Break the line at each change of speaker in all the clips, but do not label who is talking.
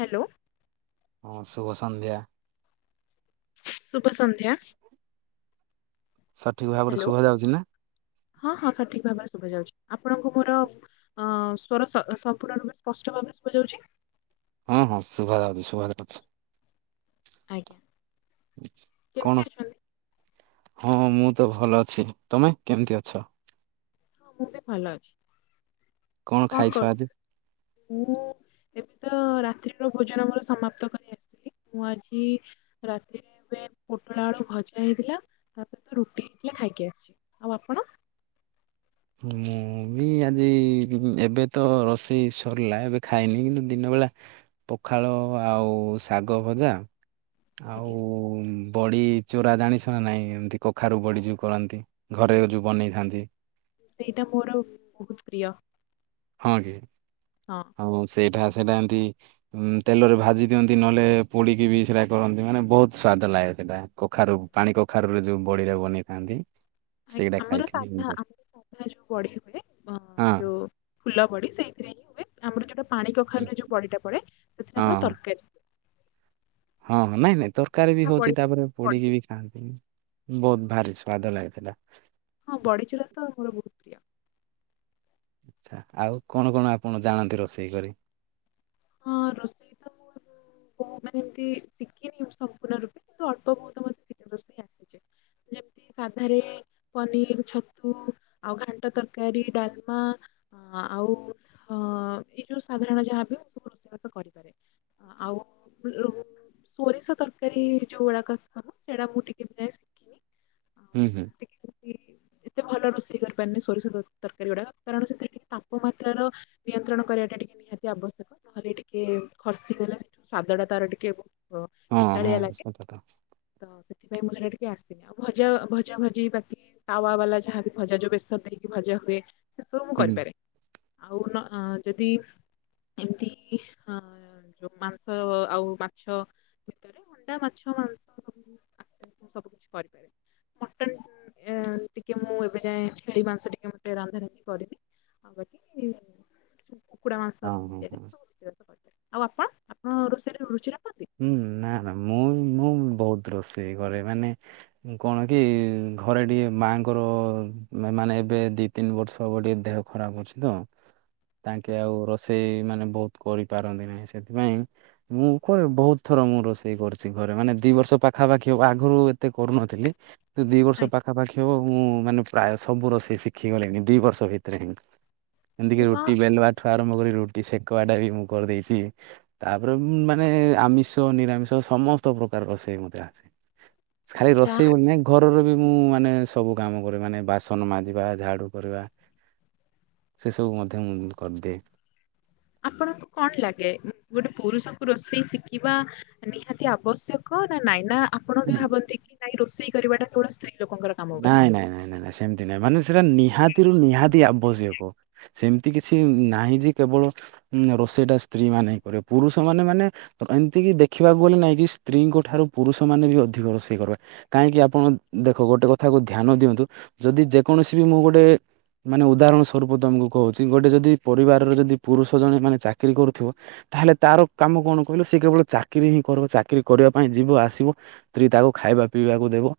Hello.
ହଁ ଶୁଭ ସନ୍ଧ୍ୟା।
ଶୁଭ ସନ୍ଧ୍ୟା।
ସଠିକ ଭାବରେ
ହ୍ୟାଲୋ
ଶୁଭା ଯାଉଚି ନା।
ହଁ ହଁ ସଠିକ ଭାବରେ ଶୁଭା ଯାଉଚି ଆପଣଙ୍କୁ ମୋର ଅଁ ସ୍ଵର ସ ସମ୍ପୂର୍ଣ ରୂପେ ସ୍ପଷ୍ଟ ଭାବରେ ଶୁଭଯାଉଚି?
ହଁ ହଁ ଶୁଭା ଯାଉଚି ଶୁଭା ଯାଉଚି।
ଆଜ୍ଞା
କଣ
କେମତି ଅଛନ୍ତି?
ହଁ ମୁଁ ତ ଭଲ ଅଛି ତମେ କେମତି ଅଛ?
ହଁ ମୁଁ ବି ଭଲ ଅଛି। କଣ
ଖାଇଛ
କରୁଚ?
ଆଜି?
ମୁଁ ଏବେ ତ ରାତ୍ରିର ଭୋଜନ ମୋର ସମାପ୍ତ କରି ଆସ ମୁଁ ଆଜି ରାତିରେ ଏବେ ପୋଟଳ ଆଳୁ ଭଜା ହେଇଥିଲା ତା ସହିତ ରୁଟି ହେଇଥିଲା ଖାଇକି ଆସଚି। ଆଉ ଆପଣ?
ମୁଁ ବି ଆଜି ବି ବି ଏବେ ତ ରୋଷେଇ ସରଲା ଏବେ ଖାଇନି କିନ୍ତୁ ଦିନ ବଳା ପଖାଳ ଆଉ ଉ ଉ ଶାଗ ଭଜା ଆଉ
ଆଜ୍ଞା
ଉ ଉ ଉଁ ବଡ଼ି ଚୋରା ଜାଣିଛ ନା ନାଇଁ ଏମିତି କଖାରୁ ବଡ଼ି ଯୋଉ କରନ୍ତି ଘରେ ଯୋଉ ବନେଇଥାନ୍ତି।
ସେଇଟା ମୋର ବହୁତ ପ୍ରିୟ।
ହଁ କି?
ହଁ।
ହଁ ସେଇଟା ସେଟା ଏମତି ଉ ତେଲରେ ଭାଜି ଦିଅନ୍ତି ନହେଲେ ପୋଡିକି ବି ସେଇଟା କରନ୍ତି। ମାନେ ବୋହୁତ ସ୍ଵାଦ ଲାଗେ ସେଟା। କଖାରୁ ପାଣି କଖାରୁରେ ଯୋଉ ବଡ଼ିରେ ବନେଇଥାନ୍ତି। ସେଇଟା
ଆଜ୍ଞା ଆମର
ଖାଇଥିଲି
ସାଧା ଆମର ସାଧା ଯୋଉ ବଢି ହୁଏ। ହଁ ଯୋଉ ଫୁଲ ବଡି ସେଇଥିରେ ହିଁ ହୁଏ। ଆମର ଯୋଉଟା ପାଣି
ହଁ
କଖାରୁରେ ଯୋଉ ବଡିଟା ପଡେ। ସେଥିରେ ଆମର ତରକାରୀ ହୁଏ।
ହଁଁ ନାଇଁ ନାଇଁ ତରକାରୀ ବି
ହଁ
ହଉଛି
ବଢି
ତାପରେ ପୋଡିକି
ବଢିଚୁରା
ବି
ହୁଏ।
ଖାଆନ୍ତି। ବୋହୁତ ଭାରି ସ୍ଵାଦ ଲାଗେ ସେଟା।
ହଁ ବଡ଼ିଚୁରା ତ ମୋର ବୋହୁତ ପ୍ରିୟ।
ଆଛା ଆଉ କଣ କଣ ଆପଣ ଜାଣନ୍ତି ରୋଷେଇ କରି?
ହଁ ରୋଷେଇ ତ [unintelligible] ମୁଁ ମାନେ ଏମିତି ଶିଖିନି ସମ୍ପୂର୍ଣ୍ଣ ରୂପେ କିନ୍ତୁ ଅଳ୍ପ ବୋହୁତ ମତେ ଶିଖ ରୋଷେଇ ଆସିଛି। ଯେମତି ସାଧାରେ ପନିର, ଛତୁ, ଆଉ ଘାଣ୍ଟ ତରକାରୀ, ଡାଲମା ଆଉ ଏଇ ଯୋଉ ସାଧାରଣ ଯାହାବି ହଉ ମୁଁ ସବୁ ରୋଷେଇବାସ କରିପାରେ। ଆଉ [unintelligible] ସୋରିଷ ତରକାରୀ ଯୋଉ ଗୁଡାକ ସବୁ ସେଟା ମୁଁ ଟିକେ [unintelligible]
ହୁଁ
ଆଉ
ହୁଁ।
ଟିକେ ଏତେ ଭଲ ରୋଷେଇ କରିପାରିନି ସୋରିଷ ତରକାରୀ ଗୁଡାକ କାରଣ ସେଥିରେ ଟିକେ ତାପମାତ୍ରାର ନିୟନ୍ତ୍ରଣ କରିବା ଟା ଟିକେ ନିହାତି ଆବଶ୍ୟକ ନହେଲେ ଟିକେ ଖସିଗଲେ ସେଠୁ ସ୍ଵାଦ ଟା ତାର ଟିକେ ଓ
ହଁ ହଁ
ପିତାଳିଆ ଲାଗେ
ସତ କଥା
ତ ସେଥିପାଇଁ ମୁଁ ସେଟା ଟିକେ ଆସିନି। ଆଉ ଭଜା ଭଜା ଭଜି ବାତି ତାୱା ବାଲା ଯାହାବି ଭଜା ଯୋଉ ବେସନ ଦେଇକି ଭଜା ହୁଏ। ସେସବୁ ମୁଁ
ହୁଁ ହୁଁ,
କରିପାରେ ଆଉ ନ ଯଦି ଏମିତି ହଁ। ଯୋଉ ମାଂସ ଆଉ ମାଛ ଭିତରେ ଅଣ୍ଡା ମାଛ ମାଂସ ସବୁ ଆସେ ମୁଁ ସବୁ କିଛି କରିପାରିବି। ମଟନ ଟିକେ ମୁଁ ଏବେ ଯାଏ ଛେଳି ମାଂସ ଟିକେ ମତେ ରାନ୍ଧାରୁନ୍ଧି କରିନି। ଆଉ ବାକି କୁକୁଡା ମାଂସ
ହଁ ହଁ ହଁ।
[unintelligible] ଆଉ ଅପା ଆପଣ ରୋଷେଇରେ ରୁଚି ରଖନ୍ତି।
ହୁଁ ନା ନା ମୁଁ ମୁଁ ବୋହୁତ ରୋଷେଇ କରେ ମାନେ କଣ କି ଘରେ ଟିକେ ମାଙ୍କର ମାନେ ଏବେ ଦି ତିନି ବର୍ଷ ହେବ ଟିକେ ଦେହ ଖରାପ ଅଛି ତ। ତାଙ୍କେ
ଆଜ୍ଞା
ଆଉ ରୋଷେଇ ମାନେ ବୋହୁତ କରିପାରନ୍ତି ନାହିଁ। ସେଥିପାଇଁ ମୁଁ ପରେ ବହୁତ ଥର ମୁଁ ରୋଷେଇ କରିଛି ଘରେ ମାନେ ଦି ବର୍ଷ ପାଖାପାଖି ହବ ଆଗରୁ ଏତେ କରୁନଥିଲି। ଦି ବର୍ଷ
ଆଜ୍ଞା
ପାଖାପାଖି ହବ ମୁଁ ମାନେ ପ୍ରାୟ ସବୁ ରୋଷେଇ ଶିଖି ଗଲିଣି ଦି ବର୍ଷ ଭିତରେ ହିଁ। ଏମିତିକି
ଆରେ ବା
ରୁଟି ବେଲବା ଠୁ ଆରମ୍ଭ କରି ରୁଟି ସେକବା ଟା ବି ମୁଁ କରିଦେଇଛି ତାପରେ ମୁଁ ମା ମାନେ ଆମିଷ ନିରାମିଷ ସମସ୍ତ ପ୍ରକାର ରୋଷେଇ ମୋତେ ଆସେ ଖାଲି
ଯାହା
ରୋଷେଇ
ହଉ
ବୋଲି ନୁହେଁ ଘରର ବି ମୁଁ ମାନେ ସବୁ କାମ କରେ ମାନେ ବାସନ ମାଜିବା ଝାଡ଼ୁ କରିବା। ସେସବୁ ମଧ୍ୟ ମୁଁ କରିଦିଏ।
ଆପଣଙ୍କୁ କଣ ଲାଗେ ଗୋଟେ ପୁରୁଷଙ୍କୁ ରୋଷେଇ ଶିଖିବା ନିହାତି ଆବଶ୍ୟକ ନା ନାଇଁ ନା ଆପଣ ବି ଭାବନ୍ତି କି ନାଇଁ ରୋଷେଇ କରିବାଟା କେବଳ ସ୍ତ୍ରୀ ଲୋକଙ୍କର କାମ ବୋଲି?
ନାଇଁ ନାଇଁ ନାଇଁ ନାଇଁ ନାଇଁ ସେମିତି ନାଇଁ ମାନେ ସେଟା ନିହାତିରୁ ନିହାତି ଆବଶ୍ୟକ। ସେମିତି କିଛି ନାହିଁ ଯେ କେବଳ ରୋଷେଇ ଟା ସ୍ତ୍ରୀ ମାନେ ହିଁ କରିବେ ପୁରୁଷ ମାନେ ମାନେ ଏମିତିକି ଦେଖିବାକୁ ଗଲେ ନାଇଁ କି ସ୍ତ୍ରୀଙ୍କ ଠାରୁ ପୁରୁଷ ମାନେ ବି ଅଧିକ ରୋଷେଇ କରନ୍ତି। କାହିଁକି ଆପଣ ଦେଖ ଗୋଟେ କଥାକୁ ଧ୍ୟାନ ଦିଅନ୍ତୁ ଯଦି ଯେକୌଣସି ବି ମୁଁ ଗୋଟେ ମାନେ ଉଦାହରଣ ସ୍ୱରୂପ ତମକୁ କହୁଛି ଗୋଟେ ଯଦି ପରିବାରର ଯଦି ପୁରୁଷ ଜଣେ ମାନେ ଚାକିରି କରୁଥିବ। ତାହେଲେ ତାର କାମ କଣ କହିଲ ସେ କେବଳ ଚାକିରି ହିଁ କରିବ ଚାକିରୀ କରିବା ପାଇଁ ଯିବ ଆସିବ। ସ୍ତ୍ରୀ ତାକୁ ଖାଇବା ପିଇବାକୁ ଦେବ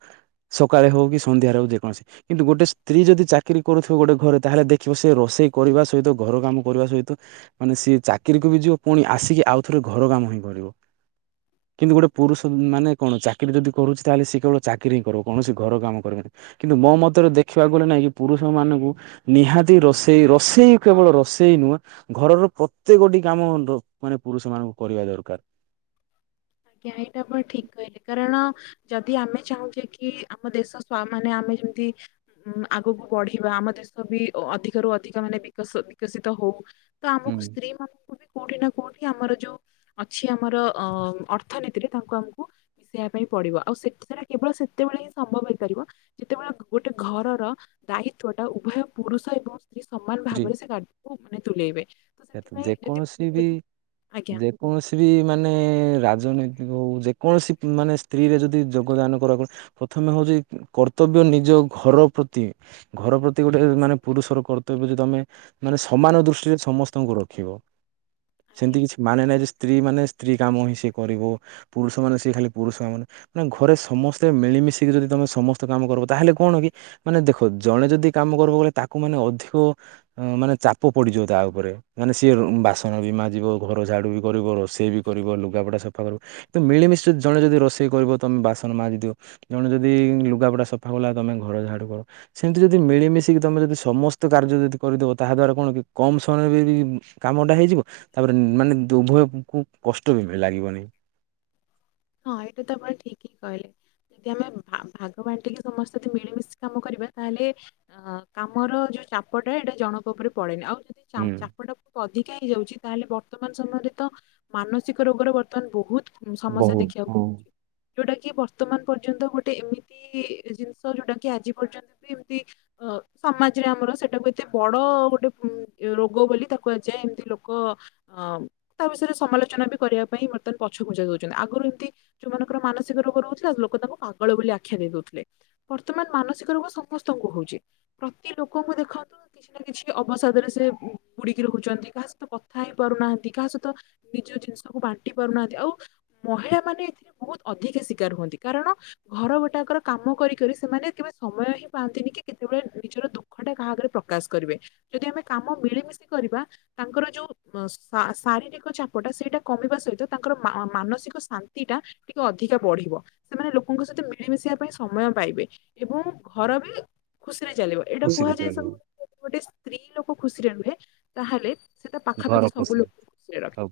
ସକାଳେ ହଉ କି ସନ୍ଧ୍ୟାରେ ହଉ ଯେକୌଣସି କିନ୍ତୁ ଗୋଟେ ସ୍ତ୍ରୀ ଯଦି ଚାକିରି କରୁଥିବ ଗୋଟେ ଘରେ ତାହେଲେ ଦେଖିବ ସେ ରୋଷେଇ କରିବା ସହିତ ଘର କାମ କରିବା ସହିତ ମାନେ ସିଏ ଚାକିରୀକୁ ବି ଯିବ ପୁଣି ଆସିକି ଆଉ ଥରେ ଘର କାମ ହିଁ କରିବ। କିନ୍ତୁ ଗୋଟେ ପୁରୁଷ ମାନେ କଣ ଚାକିରି ଯଦି କରୁଛି ତାହେଲେ ସେ କେବଳ ଚାକିରି ହିଁ କରବ କୌଣସି ଘର କାମ କରିବନି କିନ୍ତୁ ମୋ ମତରେ ଦେଖିବାକୁ ଗଲେ ନାହିଁ କି ପୁରୁଷ ମାନଙ୍କୁ ନିହାତି ରୋଷେଇ ରୋଷେଇ କେବଳ ରଷେଇ ନୁହେଁ ଘରର ପ୍ରତ୍ୟେକଟି କାମ ମାନେ ପୁରୁଷ ମାନଙ୍କୁ କରିବା ଦରକାର।
ଆଜ୍ଞା ଏଇଟା ଆପଣ ଠିକ୍ କହିଲେ କାରଣ ଯଦି ଆମେ ଚାହୁଁଛେ କି ଆମ ଦେଶ ସ୍ୱା ମାନେ ଆମେ ଯେମିତି ଉ ଆଗକୁ ବଢିବା ଆମ ଦେଶ ବି ଅଧିକରୁୁ ଅଧିକ ମାନେ ବିକ ବିକଶିତ ହଉ। ତ ଆମକୁ
ହୁଁ
ସ୍ତ୍ରୀ ମାନଙ୍କୁ ବି କୋଉଠି ନା କୋଉଠି ଆମର ଯୋଉ ଅଛି ଆମର ଅ ଅର୍ଥନୀତିରେ ତାଙ୍କୁ ଆମକୁ ମିଶେଇବା ପାଇଁ ପଡିବ ଆଉ ସେଟା କେବଳ ସେତେବେଳେ ହିଁ ସମ୍ଭବ ହେଇପାରିବ। ଯେତେବେଳେ ଗୋଟେ ଘରର ଦାୟିତ୍ଵଟା ଉଭୟ ପୁରୁଷ ଏବଂ ସ୍ତ୍ରୀ ସମାନ
ସ୍ତ୍ରୀ
ଭାବରେ ସେ କାର୍ଯ୍ୟକୁ ମାନେ ତୁଲେଇବେ ତ ସେଥିପାଇଁ ଯଦି ଆଜ୍ଞା।
କୌଣସି ବି ମାନେ ରାଜନୈତି ହେଉ ଯେକୌଣସି ମାନେ ସ୍ତ୍ରୀରେ ଯଦି ଯୋଗଦାନ କରକ ପ୍ରଥମେ ହଉଛି କର୍ତ୍ତବ୍ୟ ନିଜ ଘରର ପ୍ରତି। ଘର ପ୍ରତି ଗୋଟେ ମାନେ ପୁରୁଷର କର୍ତ୍ତ୍ୟ ବ୍ୟ ତମେ ମାନେ ସମାନ ଦୃଷ୍ଟିରେ ସମସ୍ତଙ୍କୁ ରଖିବ
ଆଜ୍ଞା
ସେମିତି କିଛି ମାନେ ନାହିଁ ଯେ ସ୍ତ୍ରୀ ମାନେ ସ୍ତ୍ରୀ କାମ ହିଁ ସେ କରିବ ପୁରୁଷ ମାନେ ସେ ଖାଲି ପୁରୁଷ ମାନେ ଘରେ ସମସ୍ତେ ମିଳିମିଶିକି ଯଦି ତମେ ସମସ୍ତେ କାମ କରିବ ତାହେଲେ କଣ କି ମାନେ ଦେଖ ଜଣେ ଯଦି କାମ କରିବ ହେଲେ ତାକୁ ମାନେ ଅଧିକ ମାନେ ଚାପ ପଡିଯିବ ତା ଉପରେ। ମାନେ ସିଏ ବାସନ ବି ମାଜିବ ଘର ଝାଡ଼ୁ ବି କରିବ ରୋଷେଇ ବି କରିବ ଲୁଗାପଟା ସଫା କରିବ। କିନ୍ତୁ ମିଳିମିଶି ଜଣେ ଯଦି ରୋଷେଇ କରିବ ତମ ବାସନ ମାଜିଦିଅ। ଜଣେ ଯଦି ଲୁଗାପଡା ସଫା କଲା ତମେ ଘର ଝାଡୁ କର ସେମିତି ଯଦି ମିଳିମିଶିକି ତମେ ଯଦି ସମସ୍ତ କାର୍ଯ୍ୟ ଯଦି କରିଦେବ ତାହା ଦ୍ଵାରା କଣ କି କମ ସମୟରେ ବି କାମଟା ହେଇଯିବ। ତାପରେ ମାନେ ଉଭୟକୁ କଷ୍ଟ ବି ଲାଗିବନି।
ହଁ ଏଇଟା ତ ଆପଣ ଠିକ୍ ହିଁ କହିଲେ। ଯଦି ଆମେ ଭାଗ ବାଣ୍ଟିକି ସମସ୍ତେ ମିଳିମିଶି କାମ କରିବା ତାହେଲେ ଅ କାମର ଯୋଉ ଚାପଟା ଏଇଟା ଜଣଙ୍କ ଉପରେ ପଡେନି ଆଉ ଯଦି ଚା
ହୁଁ
ଚାପଟା ଅଧିକା ହେଇଯାଉଛି ତାହେଲେ ବର୍ତ୍ତମାନ ସମୟରେ ତ ମାନସିକ ରୋଗର ବର୍ତ୍ତମାନ ବହୁତ ଉଁ, ସମସ୍ୟା
ବହୁତ
ଦେଖିବାକୁ
ହୁଁ।
ମିଳୁଛି। ଯୋଉଟା କି ବର୍ତ୍ତମାନ ପର୍ଯ୍ୟନ୍ତ ଗୋଟେ ଏମିତି ଜିନିଷ ଯୋଉଟା କି ଆଜି ପର୍ଯ୍ୟନ୍ତ ବି ଏମତି ଅ ସମାଜରେ ଆମର ସେଟାକୁ ଏତେ ବଡ ଗୋଟେ ରୋଗ ବୋଲି ତା କୁହାଯାଏ ଏମତି ଲୋକ ଅ ତା ବିଷୟରେ ସମାଲୋଚନା ବି କରିବା ପାଇଁ ବର୍ତ୍ତମାନ ପଛକୁୁଞ୍ଚା ଦଉଛନ୍ତି ଆଗରୁ ଯୋଉମାନଙ୍କର ମାନସିକ ରୋଗ ରହୁଥିଲା ଲୋକ ତାଙ୍କୁ ପାଗଳ ବୋଲି ଆଖ୍ୟା ଦେଇ ଦଉଥିଲେ। ବର୍ତ୍ତମାନ ମାନସିକ ରୋଗ ସମସ୍ତଙ୍କୁ ହଉଛି ପ୍ରତି ଲୋକଙ୍କୁ ଦେଖନ୍ତୁ। କିଛି ନା କିଛି ଅବସାଦରେ ସେ ବୁଡିକି ରହୁଛନ୍ତି କାହା ସହିତ କଥା ହେଇ ପାରୁନାହାନ୍ତି କାହା ସହିତ ନିଜ ଜିନିଷକୁ ବାଣ୍ଟି ପାରୁନାହାନ୍ତି ଆଉ ମହିଳା ମାନେ ଏଥି ବହୁତ ଅଧିକା ଶିକାର ହୁଅନ୍ତି କାରଣ ଘର ଗୋଟାକର କାମ କରିିକରି ସେମାନେ କେବେ ସମୟ ହିଁ ପାଆନ୍ତିନି କି କେତେବେଳେ ନିଜର ଦୁଃ ଖ ଟେ କାହା ଆଗରେ ପ୍ରକାଶ କରିବେ ଯଦି ଆମେ କାମ ମିଳିମିଶି କରିବା। ତାଙ୍କର ଯୋଉ ଶା ଶାରୀରିକ ଚାପଟା ସେଇଟା କମିବା ସହିତ ତାଙ୍କର ମା ମାନସିକ ଶାନ୍ତି ଟିଟା ଟିକେ ଅଧିକା ବଢିବ। ସେମାନେ ଲୋକଙ୍କ ସହିତ ମିଳିମିଶିବା ପାଇଁ ସମୟ ପାଇବେ। ଏବଂ ଘର ବି ଖୁସିରେ ଚାଲିବ। ଏଇଟା
ଖୁସିରେ
କୁହାଯାଏ, ସବୁ
ଚଳିବ
ଯଦି ଗୋଟେ ସ୍ତ୍ରୀ ଲୋକ ଖୁସିରେ ରୁହେ, ତାହେଲେ ସିଏ ତା ପାଖାପାଖି ସବୁ ଲୋକଙ୍କୁ ଖୁସିରେ ରଖେ।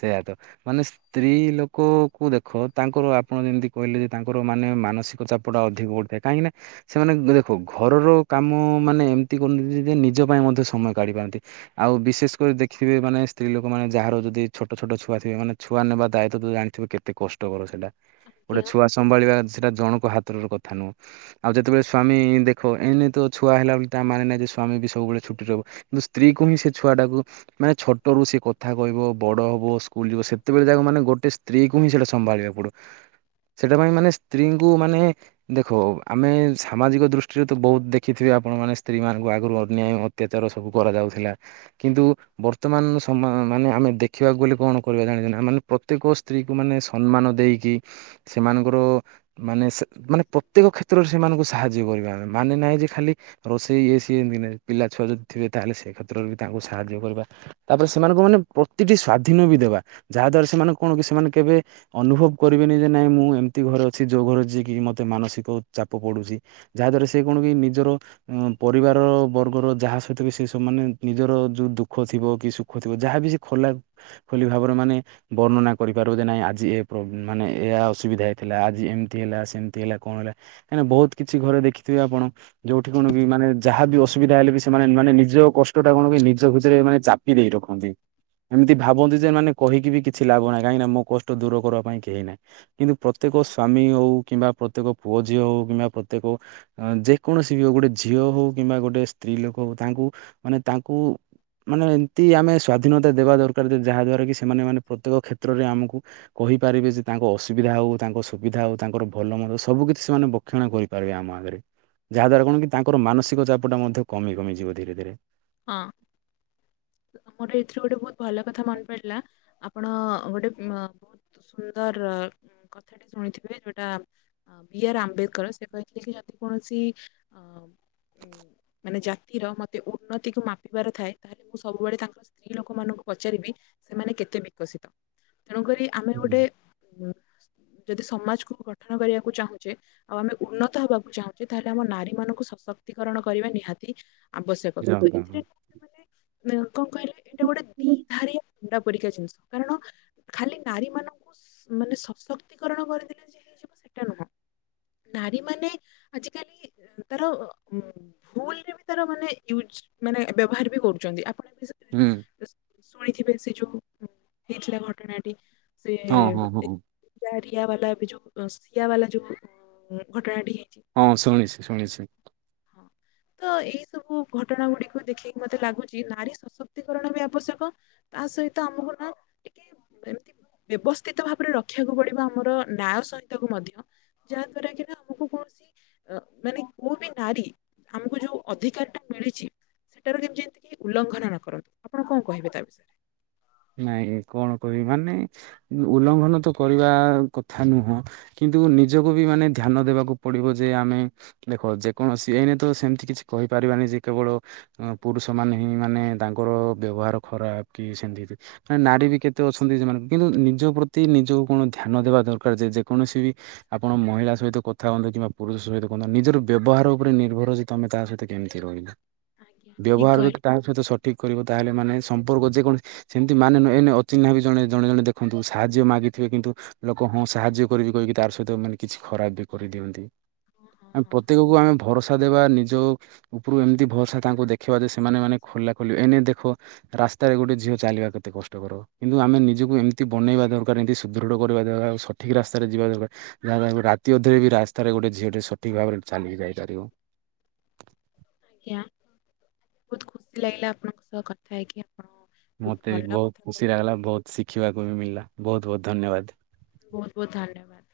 ସେୟାତ ମାନେ ସେ ସ୍ତ୍ରୀ ଲୋକ କୁ ଦେଖ, ତାଙ୍କର ଆପଣ ଯେମିତି କହିଲେ ଯେ ତାଙ୍କର ମାନେ ମାନସିକ ତ ଚାପଟା ଅଧିକ ପଡୁଥାଏ। କାହିଁକି ନା ସେମାନେ ଦେଖ ଘରର କାମ ମାନେ ଏମିତି କରନ୍ତି ଯେ, ନିଜ ପାଇଁ ମଧ୍ୟ ସମୟ କାଢି ପାରନ୍ତି। ଆଉ ବିଶେଷ ଦେଖଥିବେ ମାନେ ସ୍ତ୍ରୀ ଲୋକମାନେ ଯାହାର ଯଦି ଛୋଟ ଛୋଟ ଛୁଆଥିବେ, ମାନେ ଛୁଆ ନେବା ଦାୟିତ୍ୱ ତ ଜାଣିଥିବେ କେତେ କଷ୍ ଟକର ଥିଲା। ଗୋଟେ
ଆଜ୍ଞା
ଛୁଆ ସମ୍ଭାଳିବା ସେଟା ଜଣଙ୍କ ହାତର କଥା ନୁହଁ। ଆଉ ଯେତେବେଳେ ସ୍ୱାମୀ ଦେଖ ଏଇନେ ତ ଛୁଆ ହେଲାବଲି ତା ମାନେ ନାହିଁ ଯେ ସ୍ୱାମୀ ବି ସବୁବେଳେ ଛୁଟିରେ ରହିବ। ସ୍ତ୍ରୀ କୁ ହିଁ ସେ ଛୁଆ ଟାକୁ ମାନେ ଛୋଟରୁ ସେ କଥା କହିବ, ବଡ଼ ହବ ସ୍କୁଲ ଯିବ ସେତେବେଳେ ଯାକ ମାନେ ଗୋଟେ ସ୍ ସ୍ତ୍ରୀ କୁ ହିଁ ସେଟା ସମ୍ଭାଳିବା ପଡୁ। ସେଟା ପାଇଁ ମାନେ ସ୍ତ୍ରୀଙ୍କୁ ମାନେ ଦେଖ ଆମେ ସାମାଜିକ ଦୃଷ୍ଟିରେ ତ ବହୁତ ଦେଖିଥିବେ, ଆପଣ ମାନେ ସ୍ତ୍ରୀ ମାନଙ୍କୁ ଆଗରୁ ଅନ୍ୟାୟ ଅତ୍ୟାଚାର ସବୁ କରାଯାଉଥିଲା କିନ୍ତୁ ବର୍ତ୍ତମାନ ସମୟ ମାନେ ଆମେ ଦେଖିବାକୁ ଗଲେ କଣ କରିବା ଜାଣିଛେ, ନା ମାନେ ପ୍ରତ୍ୟେକ ସ୍ତ୍ରୀ କୁ ମାନେ ସମ୍ମାନ ଦେଇକି, ସେମାନଙ୍କର ମାନେ ସେ ମାନେ ପ୍ରତ୍ୟେକ କ୍ଷେତ୍ରରେ ସେମାନଙ୍କୁ ସାହାଯ୍ୟ କରିବା। ମାନେ ନାହିଁ ଯେ ଖାଲି ରୋଷେଇ ଇଏ ସିଏ ଇମତି ନାହିଁ। ପିଲା ଛୁଆ ଯଦି ଥିବେ, ତାହେଲେ ସେ କ୍ଷେତ୍ରରେ ବି ତାଙ୍କୁ ସାହାଯ୍ୟ କରିବା। ତା'ପରେ ସେମାନଙ୍କୁ ମାନେ ପ୍ରତିଟି ସ୍ଵାଧୀନ ବି ଦେବା। ଯାହା ଦ୍ଵାରା ସେମାନେ କଣ କି ସେମାନେ କେବେ ଅନୁଭବ କରିବେନି ଯେ, ନାଇଁ ମୁଁ ଏମିତି ଘରେ ଅଛି, ଯୋଉ ଘରେ ଯ କିି ମତେ ମାନସିକ ଚାପ ପଡୁଛି। ଯାହା ଦ୍ଵାରା ସେ କଣ କି ନିଜର ପରିବାର ବର୍ଗର ଯାହା ସହିତ ବି ସେ ସବୁମାନେ ନିଜର ଯୋଉ ଦୁଃଖ୍ ଖ ଥିବ କି ସୁଖ ଥିବ ଯାହାବି ସେ ଖୋଲା ଖୋଲି ଭାବରେ ମାନେ ବର୍ଣ୍ଣନା କରିପାର କୁ ନାଇଁ ଆଜି ଏ ପ୍ର ମାନେ ଏଆ ଅସୁବିଧା ହେଇଥିଲା, ଆଜି ଏମିତି ହେଲା ସେମିତି ହେଲା କଣ ହେଲା? କାହିଁକିନା ବହୁତ କିଛି ଘରେ ଦେଖିଥିବେ ଆପଣ? ଯୋଉଠି କଣ କି ମାନେ ଯାହା ବି ଅସୁବିଧା ହେଲେ ବି ସେମାନେ ମାନେ ନିଜ କଷ୍ଟଟା କଣ କି ନିଜ ଭ ଏ ମାନେ ଚାପି ଦେଇ ରଖନ୍ତି। ଏମିତି ଭାବନ୍ତି ଯେ, ମାନେ କହିକି ବି କିଛି ଲାଭ ନାହିଁ। କାହିଁକିନା ମୋ କଷ୍ଟ ଦୂର କରିବା ପାଇଁ କେହି ନାହିଁ। କିନ୍ତୁ ପ୍ରତ୍ୟେକ ସ୍ଵାମୀ ହଉ, କିମ୍ବା ପ୍ରତ୍ୟେକ ପୁଅ ଝିଅ ହଉ, କିମ୍ବା ପ୍ରତ୍ୟେକ ଯେକୌଣସି ବି ହଉ, ଗୋଟେ ଝିଅ ହଉ କିମ୍ବା ଗୋଟେ ସ୍ତ୍ରୀ ଲୋକ ହଉ, ତାଙ୍କୁ ମାନେ ତାଙ୍କୁ ମାନେ ଏମିତି ଆମେ ସ୍ଵାଧୀନତା ଦେବା ଦରକାର ଯାହା, ଦ୍ଵାରା କି ସେମାନେ ମାନେ ପ୍ରତ୍ୟେକ କ୍ଷେତ୍ରରେ ଆମକୁ କହିପାରିବେ ଯେ, ତାଙ୍କ ଅସୁବିଧା ହଉ, ତାଙ୍କ ସୁବିଧା ହଉ ତାଙ୍କର ଭଲ ମନ୍ଦ ସବୁ କିଛି ସେମାନେ ରକ୍ଷଣ କରିପାରିବେ ଆମ ଆଗରେ, ଯାହା ଦ୍ଵାରା କଣ କି ତାଙ୍କର ମାନସିକ ଚାପଟା ମଧ୍ୟ କମି କମିଯିବ ଧୀରେ ଧୀରେ।
ହଁ। ମୋର ଏଥିରୁ ଗୋଟେ ବହୁତ ଭଲ କଥା ମନେ ପଡିଲା। ଆ ଆପଣ ଗୋଟେ ବହୁତ ସୁନ୍ଦର କଥାଟିେ ଶୁଣିଥିବେ ଯୋଉଟା। ବି ଆର୍ ଆମ୍ବେଦକର ସେ କହିଥିଲେ କି ଯଦି କୌଣସି ଅ ଉଁ, ମାନେ ଜାତିର ମତେ ଉନ୍ନତିକୁୁ ମାପିବାର ଥାଏ ତା ମୁଁ ସବୁବେଳେ ତାଙ୍କର ସ୍ତ୍ରୀ ଲୋକମାନଙ୍କୁ ପଚାରିବି ସେମାନେ କେତେ ବିକଶିତ? ତେଣୁକରି ଆମେ ଗୋଟେ ଉଁ ଯଦି ସମାଜକୁ ଗଠନ କରିବାକୁ ଚାହୁଁଛେ ଆଉ ଆମେ ଉନ୍ନତ ହେବାକୁ ଚାହୁଁଛେ, ତାହେଲେ ଆମ ନାରୀ ମାନଙ୍କୁ ସଶକ୍ତିକରଣ କରିବା ନିହାତି ଆବଶ୍ୟକ କିନ୍ତୁ
ଜଣକା
ଏଥିରେ, [inaudible] ମାନେ କଣ କହିଲେ ଏଇଟା ଗୋଟେ ଦି ଧାରିଆ ଣ୍ଡା ପରିକା ଜିନିଷ କାରଣ ଖାଲି ନାରୀ ମାନଙ୍କୁ ମାନେ ସଶକ୍ତିକରଣ କରିଦେଲେ ଯେ ସେଟା ନୁହଁ ନାରୀ ମାନେ ଆଜିକାଲି ତାର ଭୁଲରେ ବି ତାର ମାନେ ୟୁଜ ମାନେ ବ୍ୟବହାର ବି କରୁଛନ୍ତି।
ହଁ
[unintelligible] ଶୁଣିଥିବେ ସେ ଯୋଉ ହେଇଥିଲା ଘଟଣାଟି। ସେ
ହଁ ହଁ ହଁ।
ରିଆ ବାଲା ଏ ଯୋଉ ସିଆ ବାଲା ଯୋଉ ଘଟଣାଟି ହେଇଛି।
ହଁ ଶୁଣିଛି ଶୁଣିଛି।
ହଁ ତ ଏଇ ସବୁ ଘଟଣା ଗୁଡିକୁ ଦେଖିକି ମତେ ଲାଗୁଛି ନାରୀ ସଶକ୍ତିକରଣ ବି ଆବଶ୍ୟକ। ତା ସହିତ ଆମକୁ ନା ଏମତି ବ୍ୟବସ୍ଥିତ ଭାବରେ ରଖିବାକୁ ପଡିବ ଆମର ନ୍ୟାୟ ସହିତ କୁ ମଧ୍ୟ। ଯାହା ଦ୍ଵାରା କି ନା ଆମକୁ କୌଣସି ଅ ମାନେ କୋଉ ବି ନାରୀ ଆମକୁ ଯୋଉ ଅଧିକାରଟା ମିଳିଛି। ସେଟାରୁ କେମିତି ଏମତି ଉଲ୍ଲଂଘନ ନ କରନ୍ତୁ ଆପଣ କଣ କହିବେ ତା ବିଷୟରେ
ନାଇଁ କଣ କହିବି ମାନେ ଉଲ୍ଲଂଘନ ତ କରିବା କଥା ନୁହଁ। କିନ୍ତୁ ନିଜକୁ ବି ମାନେ ଧ୍ୟାନ ଦେବାକୁ ପଡିବ ଯେ ଆମେ ଦେଖ ଯେକୌଣସି ଏଇନେ ତ ସେମିତି କିଛି କହିପାରିବାନି ଯେ କେବଳ ପୁରୁଷ ମାନେ ହିଁ ମାନେ ତାଙ୍କର ବ୍ୟବହାର ଖରାପ କି ସେମତି ନାରୀ ବି କେତେ ଅଛନ୍ତି ସେମାନଙ୍କୁ କିନ୍ତୁ ନିଜ ପ୍ରତି ନିଜକୁ କଣ ଧ୍ୟାନ ଦେବା ଦରକାର ଯେ ଯେକୌଣସି ବି ଆପଣ ମହିଳା ସହିତ କଥା ହୁଅନ୍ତୁ କିମ୍ବା ପୁରୁଷ ସହିତ ହୁଅନ୍ତୁ ନିଜର ବ୍ୟବହାର ଉପରେ ନିର୍ଭର ତମେ ତା ସହିତ କେମିତି ରହିଲ?
ଆଜ୍ଞା ଠିକ
ବ୍ୟବହାର ଯଦି
କହିଲେ
ତା ସହିତ ସଠିକ କରିବ ତାହେଲେ ମାନେ ସମ୍ପର୍କ ଯେକୌଣସି ସେମତି ମାନେ ନୁହେଁ ଏଇନେ ଅଚିହ୍ନା ବି ଜଣେ ଜଣେ ଜଣ ଦେଖନ୍ତୁ ସାହାଯ୍ୟ ମାଗିଥିବେ କିନ୍ତୁ ଲୋକ ହଁ ସାହାଯ୍ୟ କରିବି କହିକି ତାର ସହିତ ମାନେ କିଛି ଖରାପ ବି କରିଦିଅନ୍ତି। ଆ ପ୍ରତ୍ୟେକକୁ ଆମେ ଭରସା ଦେବା ନିଜ ଉପରୁ ଏମିତି ଭରସା ତାଙ୍କୁ ଦେଖିବା ଯେ ସେମାନେ ମାନେ ଖୋଲା ଖୋଲି ଏଇନେ ଦେଖ ରାସ୍ତାରେ ଗୋଟେ ଝିଅ ଚାଲିବା କେତେ କଷ୍ଟକର। କିନ୍ତୁ ଆମେ ନିଜକୁ ଏମିତି ବନେଇବା ଦରକାର ଏମିତି ସୁଦୃଢ଼ କରିବା ଦରକାର ଆଉ ସଠିକ ରାସ୍ତାରେ ଯିବା ଦରକାର। ଯାହା ରାତି ଅଧରେ ବି ରାସ୍ତାରେ ଗୋଟେ ଝିଅଟେ ସଠିକ ଭାବରେ ଚାଲିକି ଯାଇପାରିବ।
ଆଜ୍ଞା ବହୁତ ଖୁସି ଲାଗିଲା ଆପଣଙ୍କ ସହ କଥା ହେଇକି। ଆପଣ ବହୁତ
ମତେ ବି
ଭଲ କଥା
ବହୁତ ଖୁସି
କହିଲେ
ଲାଗିଲା ବହୁତ ଶିଖିବାକୁ ବି ମିଳିଲା ବହୁତ ବହୁତ ଧନ୍ୟବାଦ।
ବହୁତ ବହୁତ ଧନ୍ୟବାଦ।